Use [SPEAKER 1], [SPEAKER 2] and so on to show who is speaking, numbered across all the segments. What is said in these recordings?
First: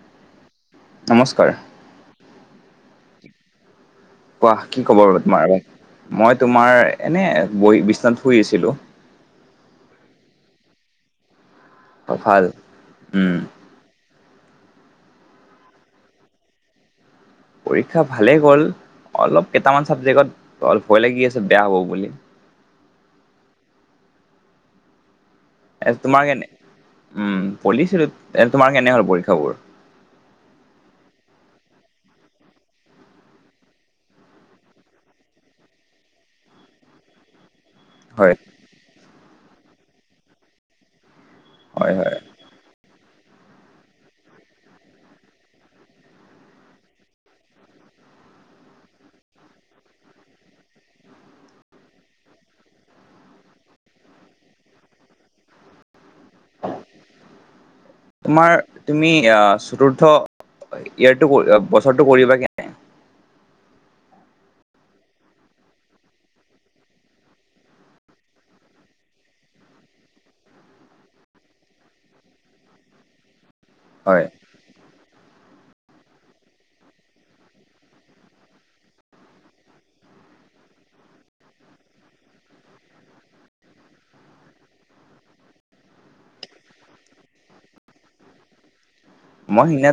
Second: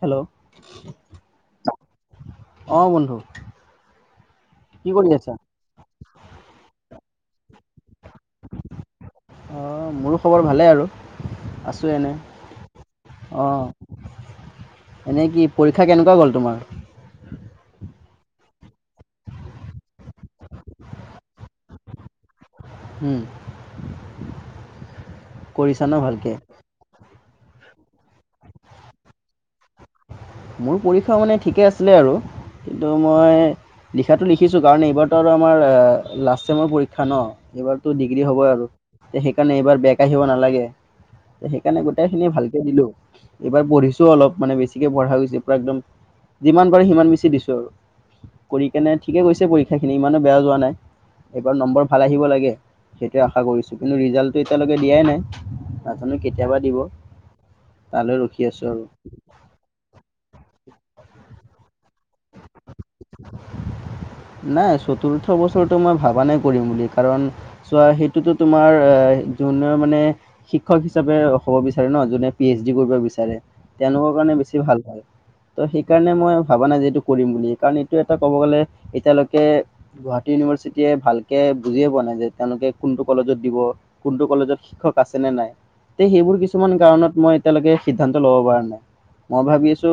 [SPEAKER 1] Hello.
[SPEAKER 2] নমস্কাৰ।
[SPEAKER 1] অঁ বন্ধু।
[SPEAKER 2] কোৱা কি কব
[SPEAKER 1] কৰি
[SPEAKER 2] বাৰল
[SPEAKER 1] আছা
[SPEAKER 2] তোমাৰ মই তোমাৰ এনে বহ বিশনাথ। শুইছিলোঁ
[SPEAKER 1] অঁ মোৰো খবৰ ভালেই আৰু আছোঁ এনে
[SPEAKER 2] অ, ভাল উম
[SPEAKER 1] অঁ এনেই কি পৰীক্ষা কেনেকুৱা গ'ল তোমাৰ
[SPEAKER 2] শিক্ষা ভালেই গ'ল অলপ কেইটামান চাবজেক্টত অ ভয় লাগি আছে বেয়া হ'ব বুলি
[SPEAKER 1] হম কঢ়িছা
[SPEAKER 2] এ
[SPEAKER 1] ন
[SPEAKER 2] তোমাৰ
[SPEAKER 1] ভালকে
[SPEAKER 2] কেনে উম পঢ়িছিলোঁ এনে তোমাৰ কেনে হ'ল পৰীক্ষাবোৰ
[SPEAKER 1] মোৰ পৰীক্ষা মানে ঠিকে আছিলে আৰু কিন্তু মই লিখাটো লিখিছোঁ কাৰণ এইবাৰতো আমাৰ লাষ্ট চেমৰ পৰীক্ষা ন এইবাৰ টো ডিগ্ৰী
[SPEAKER 2] হয়
[SPEAKER 1] হ'ব আৰু তে সেইকাৰণে এইবাৰ বেক কাহিব নালাগে সেইকাৰণে
[SPEAKER 2] হয়
[SPEAKER 1] গোটেই
[SPEAKER 2] হয়
[SPEAKER 1] খিনি ভালকে দিলো এইবাৰ পঢ়িছো অল মানে বেছিকে পঢ়া একদম যিমান পাৰে সিমান বেচি দিছো কৰি কেনে ঠিকে গৈছে পৰীক্ষাখিনি ইমানো বেয়া যোৱা নাই এইবাৰ নম্বৰ ভাল আহিব লাগে সেইটোয়ে আশা কৰিছো কিন্তু ৰিজাল্টটো এতিয়ালৈকে দিয়াই নাই জানো কেতিয়াবা দিব তালৈ ৰখি
[SPEAKER 2] তোমাৰ
[SPEAKER 1] আছো
[SPEAKER 2] তুমি আহ চতুৰ্থ
[SPEAKER 1] আৰু
[SPEAKER 2] ইয়াৰটো বছৰটো কৰিবা কেনে
[SPEAKER 1] নাই চতুৰ্থ বছৰটো মই ভবা নাই কৰিম বুলি কাৰণ চোৱা সেইটোতো তোমাৰ যোনে মানে শিক্ষক হিচাপে হ'ব বিচাৰে ন যোনে পি এইচ ডি কৰিব বিচাৰে তেওঁলোকৰ
[SPEAKER 2] হয়
[SPEAKER 1] কাৰণে বেছি ভাল হয় ত' সেইকাৰণে মই ভবা নাই যে এইটো কৰিম বুলি কাৰণ এইটো এটা ক'ব গ'লে এতিয়ালৈকে গুৱাহাটী ইউনিভাৰ্চিটিয়ে ভালকে বুজিয়ে পোৱা নাই যে তেওঁলোকে কোনটো কলেজত দিব কোনটো কলেজত শিক্ষক আছে নে নাই তে সেইবোৰ কিছুমান কাৰণত মই এতিয়ালৈকে সিদ্ধান্ত ল'ব পৰা নাই
[SPEAKER 2] মই
[SPEAKER 1] ভাবি
[SPEAKER 2] এনে
[SPEAKER 1] আছো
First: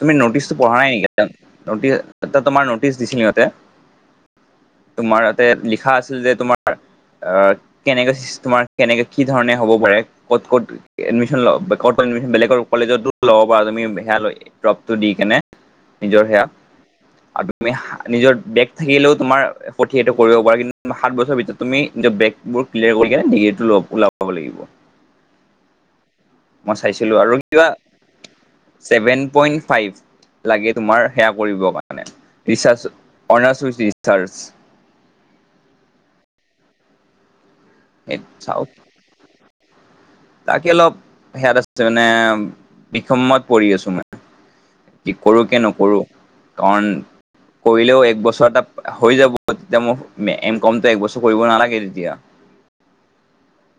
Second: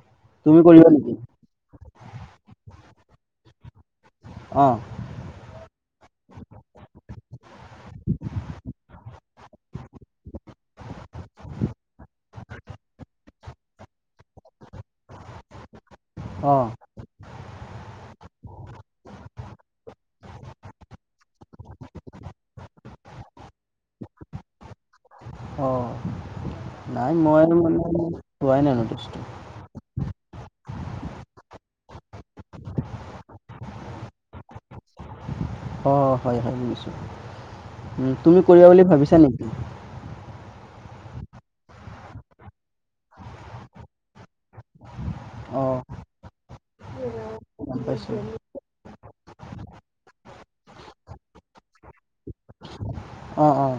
[SPEAKER 2] তুমি নটিচটো পঢ়া নাই নেকি এতিয়া নটিচ এতিয়া তোমাৰ ন তিচ দিছিল ইহঁতে
[SPEAKER 1] অ
[SPEAKER 2] তোমাৰ ইয়াতে লিখা আছিল যে তোমাৰ অ কেনেকে চিচতেমৰ কেনেকে কি ধৰণে হ'ব পাৰে ক'ত ক'ত এডমিশ্যন ল ক'ত বেলেগৰ কলেজতো ল'ব পাৰা তুমি সেয়া লৈ ড্ৰপটো দি কেনে নিজৰ সেয়া
[SPEAKER 1] অ
[SPEAKER 2] আৰু তুমি নিজৰ বেগ থাকিলেও তোমাৰ কঠিয়াতো কৰিব পাৰা কিন্তু সাত বছৰ ভিতৰত তুমি নিজৰবেগবোৰ ক্লিয়াৰ বি এতো ওলাব লাগিব
[SPEAKER 1] অ
[SPEAKER 2] মই
[SPEAKER 1] নাই
[SPEAKER 2] চাইছিলোঁ আৰু
[SPEAKER 1] মই
[SPEAKER 2] কিবা
[SPEAKER 1] মানে পোৱাই নাই এনে
[SPEAKER 2] ছেভেন
[SPEAKER 1] বস্তু
[SPEAKER 2] পইণ্ট ফাইভ লাগে তোমাৰ সেয়া কৰিব কাৰণে ৰিচাৰ্জ অনাৰ্চ উই
[SPEAKER 1] অ হয় হয় বুজিছো উ তুমি
[SPEAKER 2] চাও
[SPEAKER 1] কৰিবা বুলি ভাবিছা নেকি
[SPEAKER 2] তাকে অলপ সেয়াত আছে মানে বিষমত পৰি আছো মই কি কৰোঁ কি
[SPEAKER 1] অ
[SPEAKER 2] নকৰোঁ কাৰণ
[SPEAKER 1] গম
[SPEAKER 2] কৰিলেও
[SPEAKER 1] পাইছো
[SPEAKER 2] এক বছৰ এটা হৈ যাব তেতিয়া মই এম কমতো একবছৰ কৰিব নালাগে তেতিয়া
[SPEAKER 1] অঁ অঁ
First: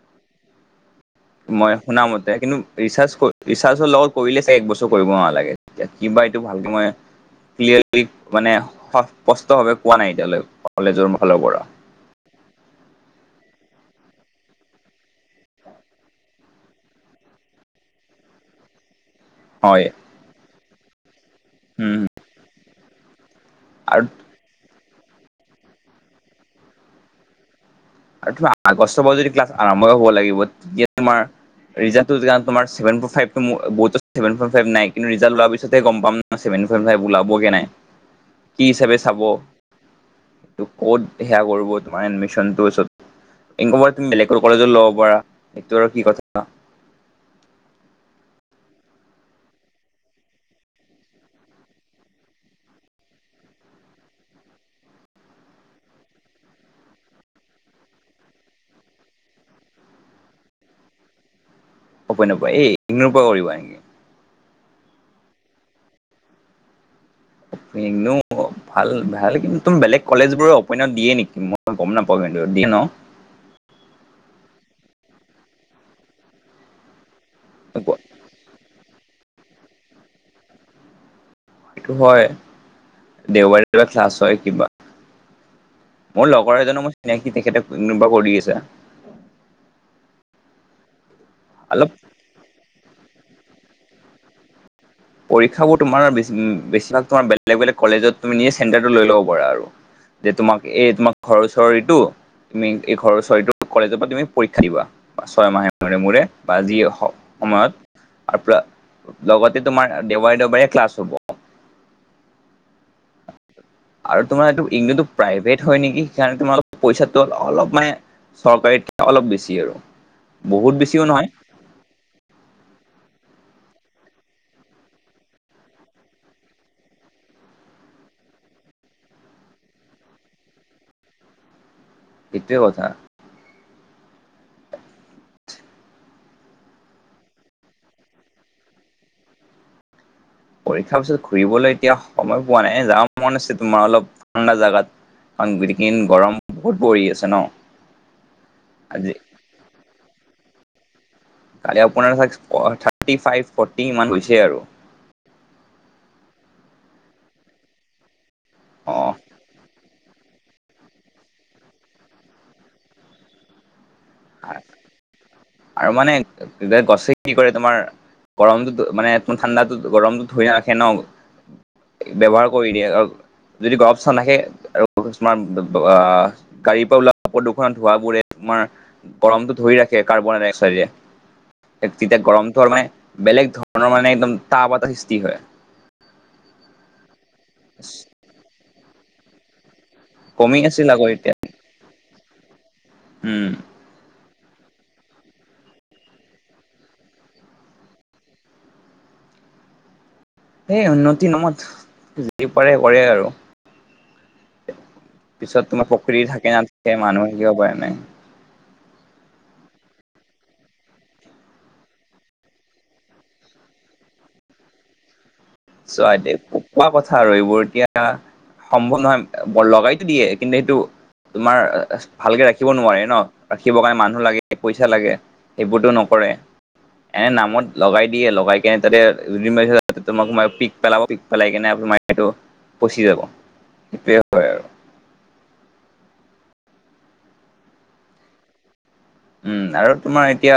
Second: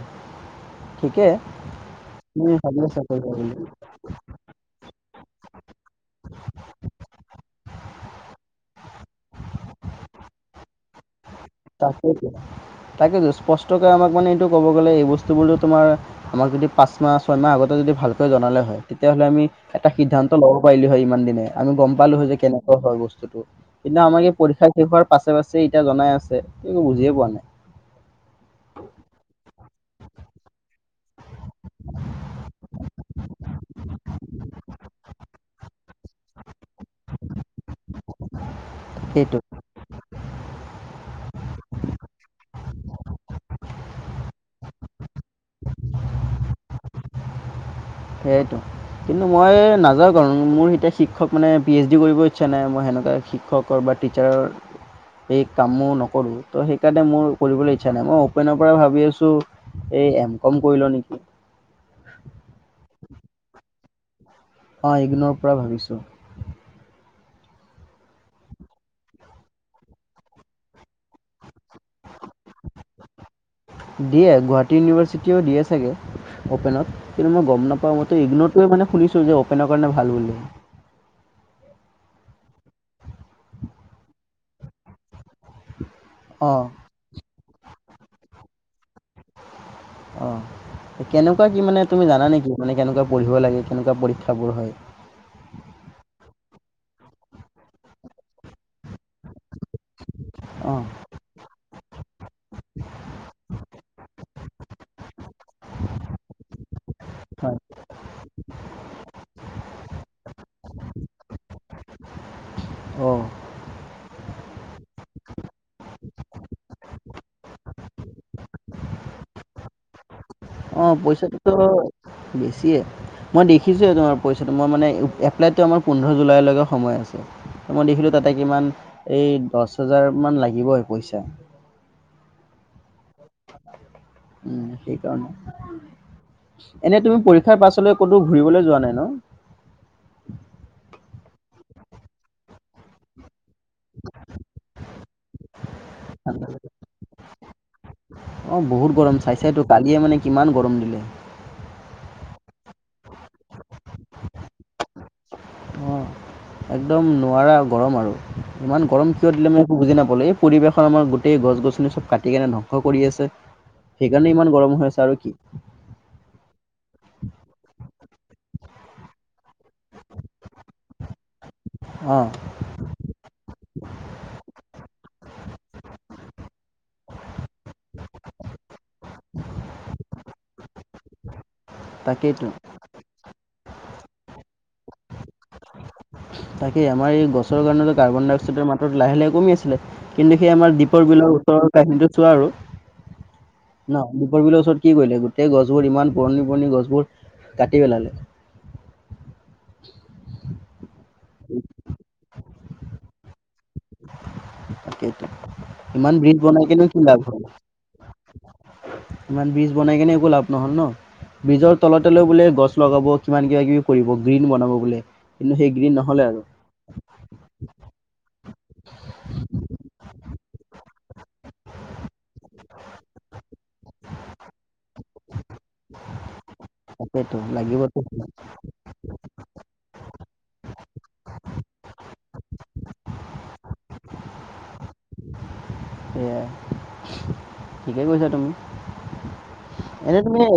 [SPEAKER 2] মই শুনা মতে কিন্তু
[SPEAKER 1] আছা
[SPEAKER 2] ৰিচাৰ্চ
[SPEAKER 1] কৰিবা বুলি
[SPEAKER 2] ৰিচাৰ্চৰ লগত কৰিলে এক বছৰ কৰিব না লাগে তেতিয়া কিবা এইটো ভালকে মই ক্লিয়াৰলি মানে স স্পষ্ট ভাৱে কোৱা নাই এতিয়ালৈ কলেজৰ ফালৰ পৰা
[SPEAKER 1] তাকেইতো তাকেইতো স্পষ্ট তাকে আমাক মানে এইটো ক'ব গ'লে এই বস্তুবোৰত তোমাৰ আমাক যদি পাঁচ মাহ ছয় মাহ আগতে যদি ভালকৈ জনালে হয় [unintelligible] তেতিয়াহ'লে আমি
[SPEAKER 2] হয়
[SPEAKER 1] এটা সিদ্ধান্ত লব পাৰিলো হয় ইমান দিনে আমি গম
[SPEAKER 2] উম
[SPEAKER 1] পালো হয় যে কেনেকুৱা হয় বস্তু তো
[SPEAKER 2] আৰু
[SPEAKER 1] সেইদিনা আমাৰ এই পৰীক্ষা শেষ হোৱাৰ পাছে -পাছে এতিয়া জনাই আছে একো বুজিয়ে পোৱা নাই।
[SPEAKER 2] আৰু তোমাৰ আগষ্টৰ পৰা যদি ক্লাছ আৰম্ভ হ'ব লাগিব তেতিয়া তোমাৰ ৰিজনতো তোমাৰ চেভেনতো ফাইফতো বহুতত চেভেন পইন্ট, ফাইফ নাই কিন্ত ৰিজাল্ট ওলোৱা পিছত হে গম পাম ন' চেভেন চেভেন পইন্টফাইফ ওলাবগে নাই কি হিচাপে চাব
[SPEAKER 1] সেইটো
[SPEAKER 2] এইটো ক'ত সেয়া কৰিব তোমাৰ এডমিচনটো চব [unintelligible] তুমি বেলেগকৈ কলেজত ল'ব পাৰা এইটো আৰু কি কথা
[SPEAKER 1] সেয়াইটো। কিন্তু মই নাযাওঁ কাৰণ মোৰ এতিয়া শিক্ষক মানে পি এইচ ডি কৰিব ইচ্ছা নাই মই সেনেকুৱা শিক্ষকৰ টীচাৰ এই কামো নকৰো ত' সেইকাৰণে মোৰ কৰিবলৈ ইচ্ছা নাই মই অপেনৰ পৰা ভাবি আছো এই এম কম কৰিলও নেকি
[SPEAKER 2] অপেনৰ পাই এই ইগনৰ পৰা কৰিবা নেকি?
[SPEAKER 1] অহ, ইগনৰ পৰা ভাবিছোঁ।
[SPEAKER 2] ইগন ভাল -ভাল কিন্তু তুমি বেলেগ কলেজ বোৰ অপেনত দিয়ে নেকি মই গম নাপাওঁ কিন্তু দিয়ে ন
[SPEAKER 1] দিয় গুৱাহাটী ইউনিভাৰ্চিটি চিটিও দিয়ে চাগৈ অ'পেনত কিন্তু মই গম নাপাওঁ
[SPEAKER 2] সেইটো
[SPEAKER 1] মইতো ইগন'টোৱে মানে শুনিছোঁ যে অ'পেনৰ কাৰণে ভাল বুলিলে
[SPEAKER 2] সেটো হয় দেওবাৰৰ ক্লাছ হয় কিবা [unintelligible] মোৰ লগৰ
[SPEAKER 1] অঁ
[SPEAKER 2] এজনো মই চিনাকি তেখেতো [unintelligible] কৰি আছে।
[SPEAKER 1] অহ, কেনেকুৱা কি মানে
[SPEAKER 2] অলপ
[SPEAKER 1] তুমি জানা নেকি মানে কেনেকুৱা পঢ়িব লাগে? কেনেকুৱা পৰীক্ষাবোৰ হয়
[SPEAKER 2] পৰীক্ষাবোৰ তোমাৰ বেছি - বেছি ভাগ বেলেগ - বেলেগ কলেজত তুমি নিজে চেণ্টাৰটো লৈ ল'ব পাৰা আৰু। যে তোমাক
[SPEAKER 1] অঁ
[SPEAKER 2] এই তোমাক ঘৰ ওচৰ ইটো তুমি এই ঘৰৰ চৰিটো কলেজৰ পৰা তুমি পৰীক্ষা দিবা ছয় মাহে মোৰে -মোৰে বা যি হওক
[SPEAKER 1] হয়
[SPEAKER 2] সময়ত [unintelligible] লগতে তোমাৰ দেওবাৰে- দেওবাৰে ক্লাছ হ'ব।
[SPEAKER 1] অহ
[SPEAKER 2] আৰু তোমাৰ এইটো [unintelligible] প্ৰাইভেট হয় নেকি সেইকাৰণে তোমাৰ পইচাটো অলপ মানে চৰকাৰীত অলপ বেছি আৰু। বহুত
[SPEAKER 1] অহ,
[SPEAKER 2] বেছিও নহয়
[SPEAKER 1] পইচাটোতো বেছিয়ে। মই দেখিছোঁ তোমাৰ পইচাটো মই মানে এপ্লাইটো আমাৰ পোন্ধৰ জুলাইলৈকে সময় আছে। মই দেখিলো তাতে কিমান এই দছ হাজাৰ মান লাগিবই পইচা।
[SPEAKER 2] সেইটোৱে কথা।
[SPEAKER 1] উম, সেইকাৰণে। এনে তুমি পৰীক্ষাৰ পাছলৈ ক'তো ঘুৰিবলৈ যোৱা নাই ন'?
[SPEAKER 2] পৰীক্ষাৰ পিছত ঘূৰিবলৈ এতিয়া সময় পোৱা নাই এ যাব মন আছে তোমাৰ অলপ ঠাণ্ডা জাগাত। [unintelligible] গৰম বহুত পৰি আছে ন'
[SPEAKER 1] অহ, বহুত
[SPEAKER 2] আজি
[SPEAKER 1] গৰম চাইচাই তো কালিয়ে মানে কিমান গৰম দিলে।
[SPEAKER 2] কালি আপোনাৰ থাৰ্টি ফাইভ- ফৰ্টি ইমান গৈছে আৰু।
[SPEAKER 1] অ একদম নোৱাৰা গৰম আৰু। ইমান
[SPEAKER 2] অ
[SPEAKER 1] গৰম কিয় দিলে মই একো বুজি নাপালো এই পৰিৱেশৰ আমাৰ গোটেই গছ- গছনি চব কাটি কেনে ধ্বংস কৰি আছে সেইকাৰণে ইমান গৰম হৈ আছে আৰু কি
[SPEAKER 2] আৰু মানে গছে কি কৰে তোমাৰ গৰমটো মানে ঠাণ্ডাতো গৰমটো ধৰি নাৰাখে ন'
[SPEAKER 1] অঁ
[SPEAKER 2] ব্যৱহাৰ কৰি দিয়ে আৰু যদি গৰৱ চান আহে [unintelligible] গাড়ীৰ পৰা ওলোৱা প্ৰদূষণ ধোৱাবোৰে তোমাৰ গৰমটো ধৰি ৰাখে কাৰ্বন ডাই অক্সাইডে তেতিয়া
[SPEAKER 1] তাকেইতো
[SPEAKER 2] গৰমটো মানে বেলেগ ধৰণৰ মানে একদম তাপ এটা সৃষ্টি হয়।
[SPEAKER 1] তাকেই আমাৰ এই গছৰ কাৰণে কাৰ্বন ডাই অক্সাইডৰ মাত্ৰ লাহে লাহে কমি আছিলে কিন্তু সেই
[SPEAKER 2] কমি
[SPEAKER 1] আমাৰ
[SPEAKER 2] আছিল আকৌ
[SPEAKER 1] দ্বীপৰ
[SPEAKER 2] এতিয়া
[SPEAKER 1] বিলৰ ওচৰৰ কাহিনীটো চোৱা আৰু
[SPEAKER 2] উম
[SPEAKER 1] ন। ওৰবৰ ওচৰত কি কৰিলে গোটেই গছবোৰ ইমান পুৰণি পুৰণি গছবোৰ কাটি পেলালে।
[SPEAKER 2] এ উন্নতি নামত যি পাৰে কৰে আৰু।
[SPEAKER 1] তাকেইতো
[SPEAKER 2] পিছত তোমাৰ
[SPEAKER 1] ইমান
[SPEAKER 2] প্ৰকৃতি
[SPEAKER 1] ব্ৰিজ
[SPEAKER 2] থাকে
[SPEAKER 1] বনাই কেনেও
[SPEAKER 2] নাথাকে
[SPEAKER 1] কি লাভ
[SPEAKER 2] মানুহ
[SPEAKER 1] হ'ল
[SPEAKER 2] থাকিব পৰা নাই
[SPEAKER 1] ইমান বীজ বনাই কেনে একো লাভ নহ'ল ন বিজৰ তলতে লৈ বোলে গছ লগাব কিমান কিবা কিবি কৰিব গ্ৰীণ বনাব বোলে। কিন্তু সেই গ্ৰীণ
[SPEAKER 2] চ
[SPEAKER 1] নহ'লে
[SPEAKER 2] আইট
[SPEAKER 1] আৰু
[SPEAKER 2] কোৱা কথা আৰু এইবোৰ এতিয়া। সম্ভৱ নহয় ব লগাইতো দিয়ে কিন্তু সেইটো। তোমাৰ ভালকে ৰাখিব নোৱাৰে ন ৰাখিব কাৰণে মানুহ লাগে পইচা লাগে সেইবোৰতো নকৰে। এনে
[SPEAKER 1] তাকেতো
[SPEAKER 2] নামত
[SPEAKER 1] লাগিবতো
[SPEAKER 2] লগাই দিয়ে লগাই কেনে তাতে তোমাক। পিক পেলাব পিক পেলাই কেনে পচি যাব। সেইটোৱেই হয় আৰু।
[SPEAKER 1] সেয়াই ঠিকে কৈছা তুমি।
[SPEAKER 2] উম, আৰু
[SPEAKER 1] এনে
[SPEAKER 2] তোমাৰ
[SPEAKER 1] তুমি হে
[SPEAKER 2] এতিয়া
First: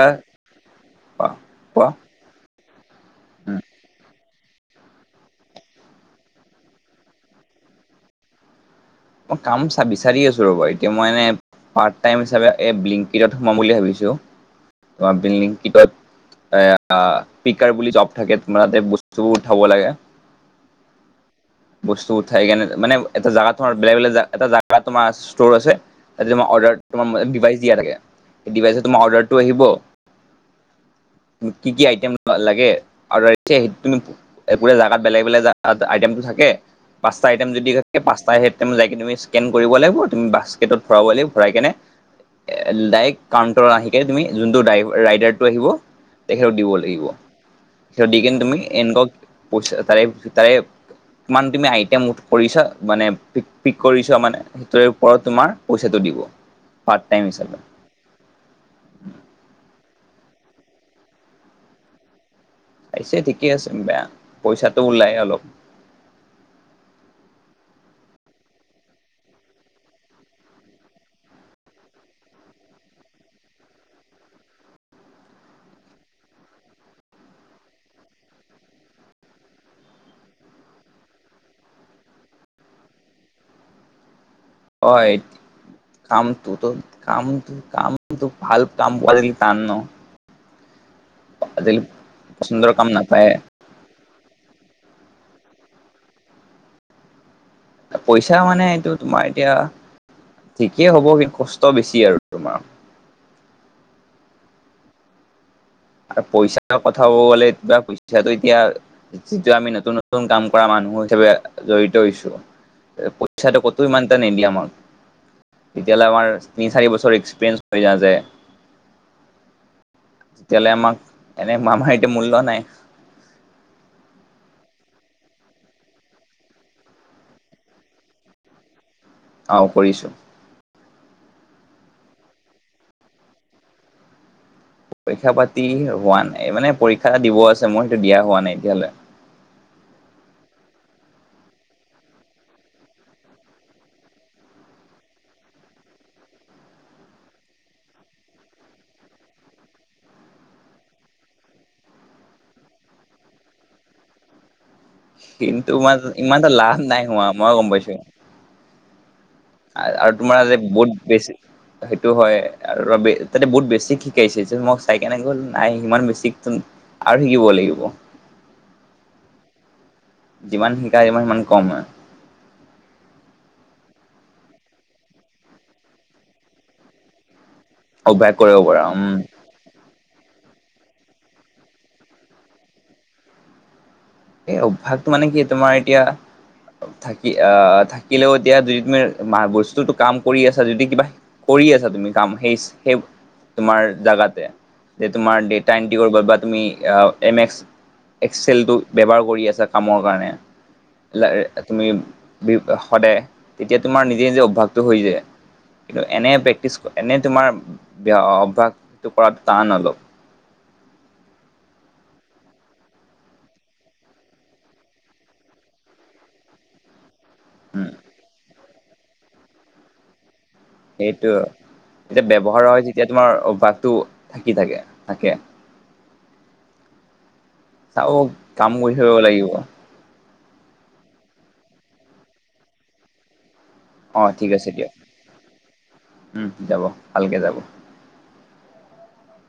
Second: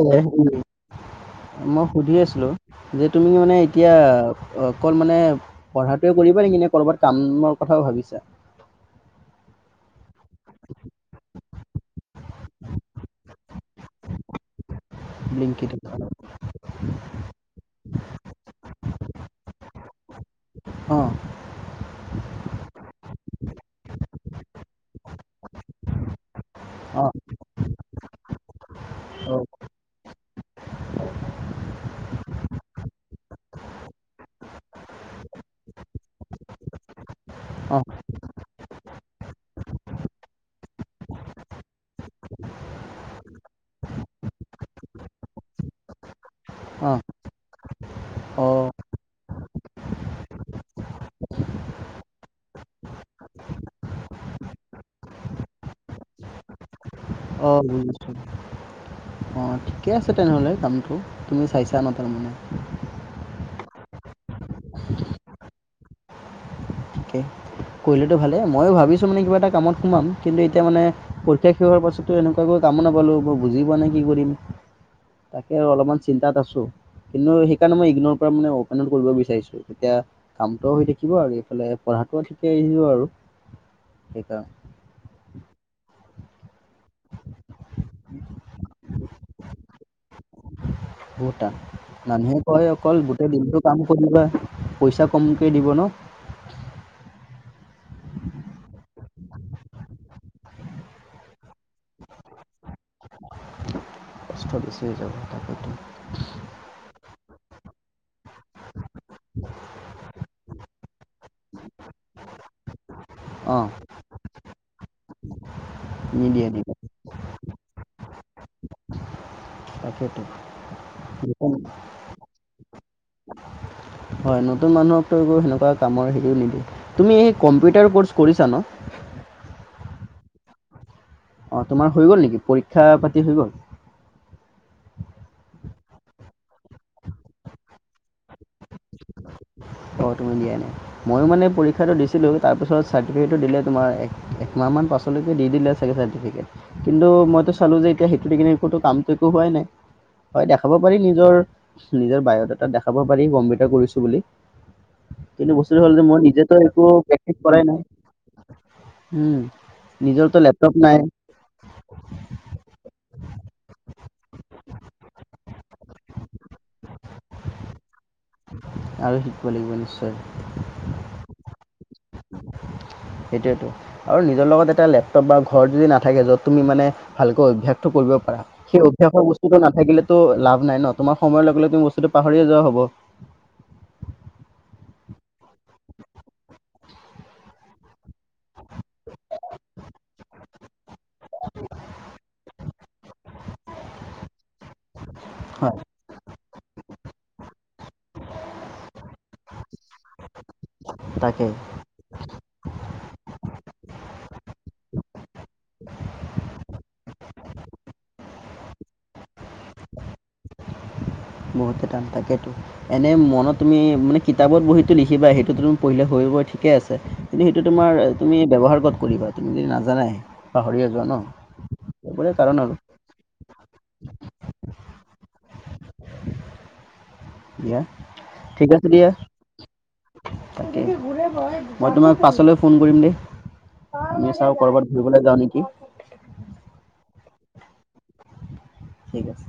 [SPEAKER 2] কোৱা
[SPEAKER 1] মই
[SPEAKER 2] কোৱা
[SPEAKER 1] সুধি আছিলো। যে তুমি মানে
[SPEAKER 2] উম,
[SPEAKER 1] এতিয়াৱ অকল মানে পঢ়াতোৱে কৰিবা নেকি নে ক'ৰবাত কামৰ কথাও ভাবিছা?
[SPEAKER 2] অহ, কাম চাবি বিচাৰি আছো ৰবা এতিয়া মই এনে পাৰ্ট টাইম হিচাপে এ ব্লিংকিতত সুমাম বুলি ভাবিছো। তোমাৰ
[SPEAKER 1] ব্লিংকিত
[SPEAKER 2] ব্লিংকিটত এয়া পিকাৰ বুলি জব থাকে তোমাৰ তাতে বস্তু উঠাব লাগে।
[SPEAKER 1] অঁ
[SPEAKER 2] বস্তু উঠাই কেনে মানে এটা জাগাত থওঁ বেলেগ বেলেগ এটা জাগা তোমাৰ ষ্ট' আছে তেই অৰ্ডাৰ। তোমাৰ
[SPEAKER 1] অঁ
[SPEAKER 2] ডিভাইচ দিয়া থাকে ডিভাইচত তোমাৰ অৰ্ডাৰটো
[SPEAKER 1] অঁ
[SPEAKER 2] আহিব। কি কি আইটেম লাগে জাগাত বেলেগ বেলেগ আইটেমটো থাক। কে পাঁচটা আইটেম যদি
[SPEAKER 1] অঁ
[SPEAKER 2] পাঁচটা য তুমি স্কেন কৰিব লাগিব তুমি বাস্কেটত ভৰাব লাগিব ভৰাই কেনে দাইৰেক্ট কাউটাৰ আহি কেনে তুমি যোনটো ৰাইডাৰটো আহিব। তেখেতক দিব
[SPEAKER 1] অঁ
[SPEAKER 2] লাগিব তেখেত দি কিনে তুমি
[SPEAKER 1] অঁ
[SPEAKER 2] এনেকুৱা পইচা তাৰে তাৰে। কিমান তুমি আইটেম কৰিছা মানে প পিক কৰিছা মানে সেইটোৰ ওপৰত তোমাৰ পইচাটো দিব। [inaudible] হিচাপে
[SPEAKER 1] অঁ বুজিছো অঁ ঠিকে আছে। তেনেহ'লে দামটো তুমি চাইছা ন তাৰমানে।
[SPEAKER 2] পাইছে ঠিকে আছে বেয়া পইচাটো ওলাই অলপ।
[SPEAKER 1] ঠিকেই। কৰিলেতো ভালেই ময়ো ভাবিছোঁ মানে কিবা এটা কামত সোমাম কিন্তু এতিয়া মানে পৰীক্ষা শেষ হোৱাৰ পাছতো এনেকুৱাকৈ। কাম নাপালো মই বুজি পোৱা নাই কি কৰিম তাকে অলপমান চিন্তাত আছো। কিন্তু সেইকাৰণে মই ইগনৰ কৰা মানে অপেনউ কৰিব বিচাৰিছো তেতিয়া কামটো হৈ থাকিব আৰু এইফালে। পঢ়াটো ঠিকে আহিব আৰু সেইকাৰণে।
[SPEAKER 2] হয়। কামটো ত কামটো কাম ভাল কাম প টান ন।
[SPEAKER 1] বহুত টান মানুহে কয়
[SPEAKER 2] পচন্দৰ কাম
[SPEAKER 1] অকল
[SPEAKER 2] নাপায়
[SPEAKER 1] গোটেই দিনটো কাম কৰিবা। পইচা কমকৈ দিব ন।
[SPEAKER 2] পইচা মানে এইটো তোমাৰ এতিয়া। ঠিকেই হ'ব কষ্ট বেছি আৰু তোমাৰ।
[SPEAKER 1] কষ্ট বেছি হৈ যাব।
[SPEAKER 2] আৰু পইচাৰ কথা। খাব গ'লে বা পইচাটো এতিয়া যিটো আমি নতুন নতুন কাম কৰা মানুহ হিচাপে জড়িত। পইচাটো
[SPEAKER 1] অঁ
[SPEAKER 2] কতো ইমান এটা নিদিয়ে আমাক। তেতিয়াহ'লে আমাৰ
[SPEAKER 1] নিদিয়ে
[SPEAKER 2] তিনি
[SPEAKER 1] নিদিয়ে
[SPEAKER 2] চাৰি বছৰ এক্সপিৰিয়েন্ঞ্চ হৈ যা যে
[SPEAKER 1] তাকেইটো
[SPEAKER 2] তেতিয়াহ'লে আমাক এনে মামাৰ এতিয়া মূল্য নাই
[SPEAKER 1] হয় নতুন মানুহকতো একো সেনেকুৱা কামৰ হেৰিও নিদিয়ে তুমি এই কম্পিউটাৰ ক'ৰ্চ কৰিছা ন
[SPEAKER 2] অ কৰিছোঁ
[SPEAKER 1] অ তোমাৰ হৈ গল নেকি পৰীক্ষা পাতি হৈ গল
[SPEAKER 2] পৰীক্ষা পাতি হোৱা নাই মানে পৰীক্ষা এটা দিব আছে মই সেইটো দিয়া হোৱা নাই এতিয়ালে
[SPEAKER 1] অ [unintelligible] ময়ো মানে পৰীক্ষাটো দিছিলোঁ তাৰপিছত চাৰ্টিফিকেটটো দিলে তোমাৰ একমাহমান পাছলৈকে দি দিলে চাগে কিন্তু মইটো চালো যে এতিয়া সেইটো দিকেনে কামটো একো হোৱাই নাই। হয় দেখাব পাৰি নিজৰ নিজৰ বায়'ডেটাত দেখাব পাৰি কম্পিউটাৰ কৰিছো বুলি।
[SPEAKER 2] কিন্তু
[SPEAKER 1] বস্তুটো
[SPEAKER 2] ম
[SPEAKER 1] হ'ল যে মই
[SPEAKER 2] ইমানতা
[SPEAKER 1] নিজেতো
[SPEAKER 2] লাভ
[SPEAKER 1] একো
[SPEAKER 2] নাই হোৱা
[SPEAKER 1] প্ৰেক্টিচ
[SPEAKER 2] মই
[SPEAKER 1] কৰাই
[SPEAKER 2] গম
[SPEAKER 1] নাই
[SPEAKER 2] পাইছো।
[SPEAKER 1] উম,
[SPEAKER 2] আৰু তোমাৰ
[SPEAKER 1] নিজৰতো
[SPEAKER 2] আজি
[SPEAKER 1] লেপটপ
[SPEAKER 2] বহুত
[SPEAKER 1] নাই
[SPEAKER 2] বেছি সেইটো হয় আৰু তাতে বহুত বেছিক শিকাইছে যে মক চাই কেনে গ'ল, নাই ইমান বেছিক সোন আৰু শিকিব লাগিব।
[SPEAKER 1] আৰু শিকিব লাগিব নিশ্চয়।
[SPEAKER 2] যিমান শিকা যিমান, সিমান কম হয়।
[SPEAKER 1] সেইটোৱেটো আৰু নিজৰ লগত এটা লেপটপ বা ঘৰত যদি নাথাকে য'ত তুমি মানে ভালকৈ অভ্যাস। ত কৰিব
[SPEAKER 2] অভ্যাস
[SPEAKER 1] পাৰা।
[SPEAKER 2] পৰা
[SPEAKER 1] সেই
[SPEAKER 2] উম
[SPEAKER 1] অভ্যাসৰ বস্তুটো নাথাকিলে। লাভ নাই ন। তোমাৰ সময়ৰ লগে লগে তুমি বস্তুটো পাহৰিয়ে যোৱা হ'ব।
[SPEAKER 2] এ অভ্যাসটো মানে কি তোমাৰ এতিয়া। থাকি আ থাকিলেও এতিয়া যদি তুমি মা ৰ বস্তুতো কাম কৰি আছা। যদি কিবা কৰি। কি আছা তুমি কাম, সেইচ সেই তোমাৰ জাগাতে [unintelligible] যে তোমাৰ ডেটা
[SPEAKER 1] হয়
[SPEAKER 2] এণ্টি কৰিব বা তুমি এম এক্স এক্সেলটো ব্যৱহাৰ কৰি আছা কামৰ কাৰণে।
[SPEAKER 1] তাকে
[SPEAKER 2] তুমি সদায় তেতিয়া তোমাৰ নিজে নিজে অভ্যাসটো হৈ যায়। কিন্তু এনে প্ৰেক্টিচ এনে তোমাৰ বেয়া অভ্যাসটো কৰাটো টান হলও।
[SPEAKER 1] বহুতে টান তাকেতো। এনে মনত তুমি মানে কিতাপত বহিটো লিখিবা সেইটো ড্ৰুন পঢ়িলে হৈ [unintelligible] ঠিকে আছে কিন্তু সেইটো
[SPEAKER 2] উম
[SPEAKER 1] তোমাৰ তুমি ব্যৱহাৰ ক'ত কৰিবা? তুমি যদি নাজানাই? পাহৰিয়ে যোৱা ন
[SPEAKER 2] সেইটো এতিয়া
[SPEAKER 1] সেইবোৰে কাৰণ
[SPEAKER 2] ব্যৱহাৰ
[SPEAKER 1] আৰু
[SPEAKER 2] হয় যেতিয়া তোমাৰ অভ্যাসটো থাকি থাকে থাকে।
[SPEAKER 1] দিয়া
[SPEAKER 2] চাও কাম কৰি চাব লাগিব।
[SPEAKER 1] তাকেই মই তোমাক পাছলৈ ফোন কৰিম দেই।
[SPEAKER 2] অ
[SPEAKER 1] মই
[SPEAKER 2] ঠিক
[SPEAKER 1] চাও
[SPEAKER 2] আছে
[SPEAKER 1] কৰবাত
[SPEAKER 2] দিয়ক
[SPEAKER 1] ঘুৰিবলৈ যাওঁ নেকি?
[SPEAKER 2] উম যাব ভালকে যাব।
[SPEAKER 1] ঠিক আছে।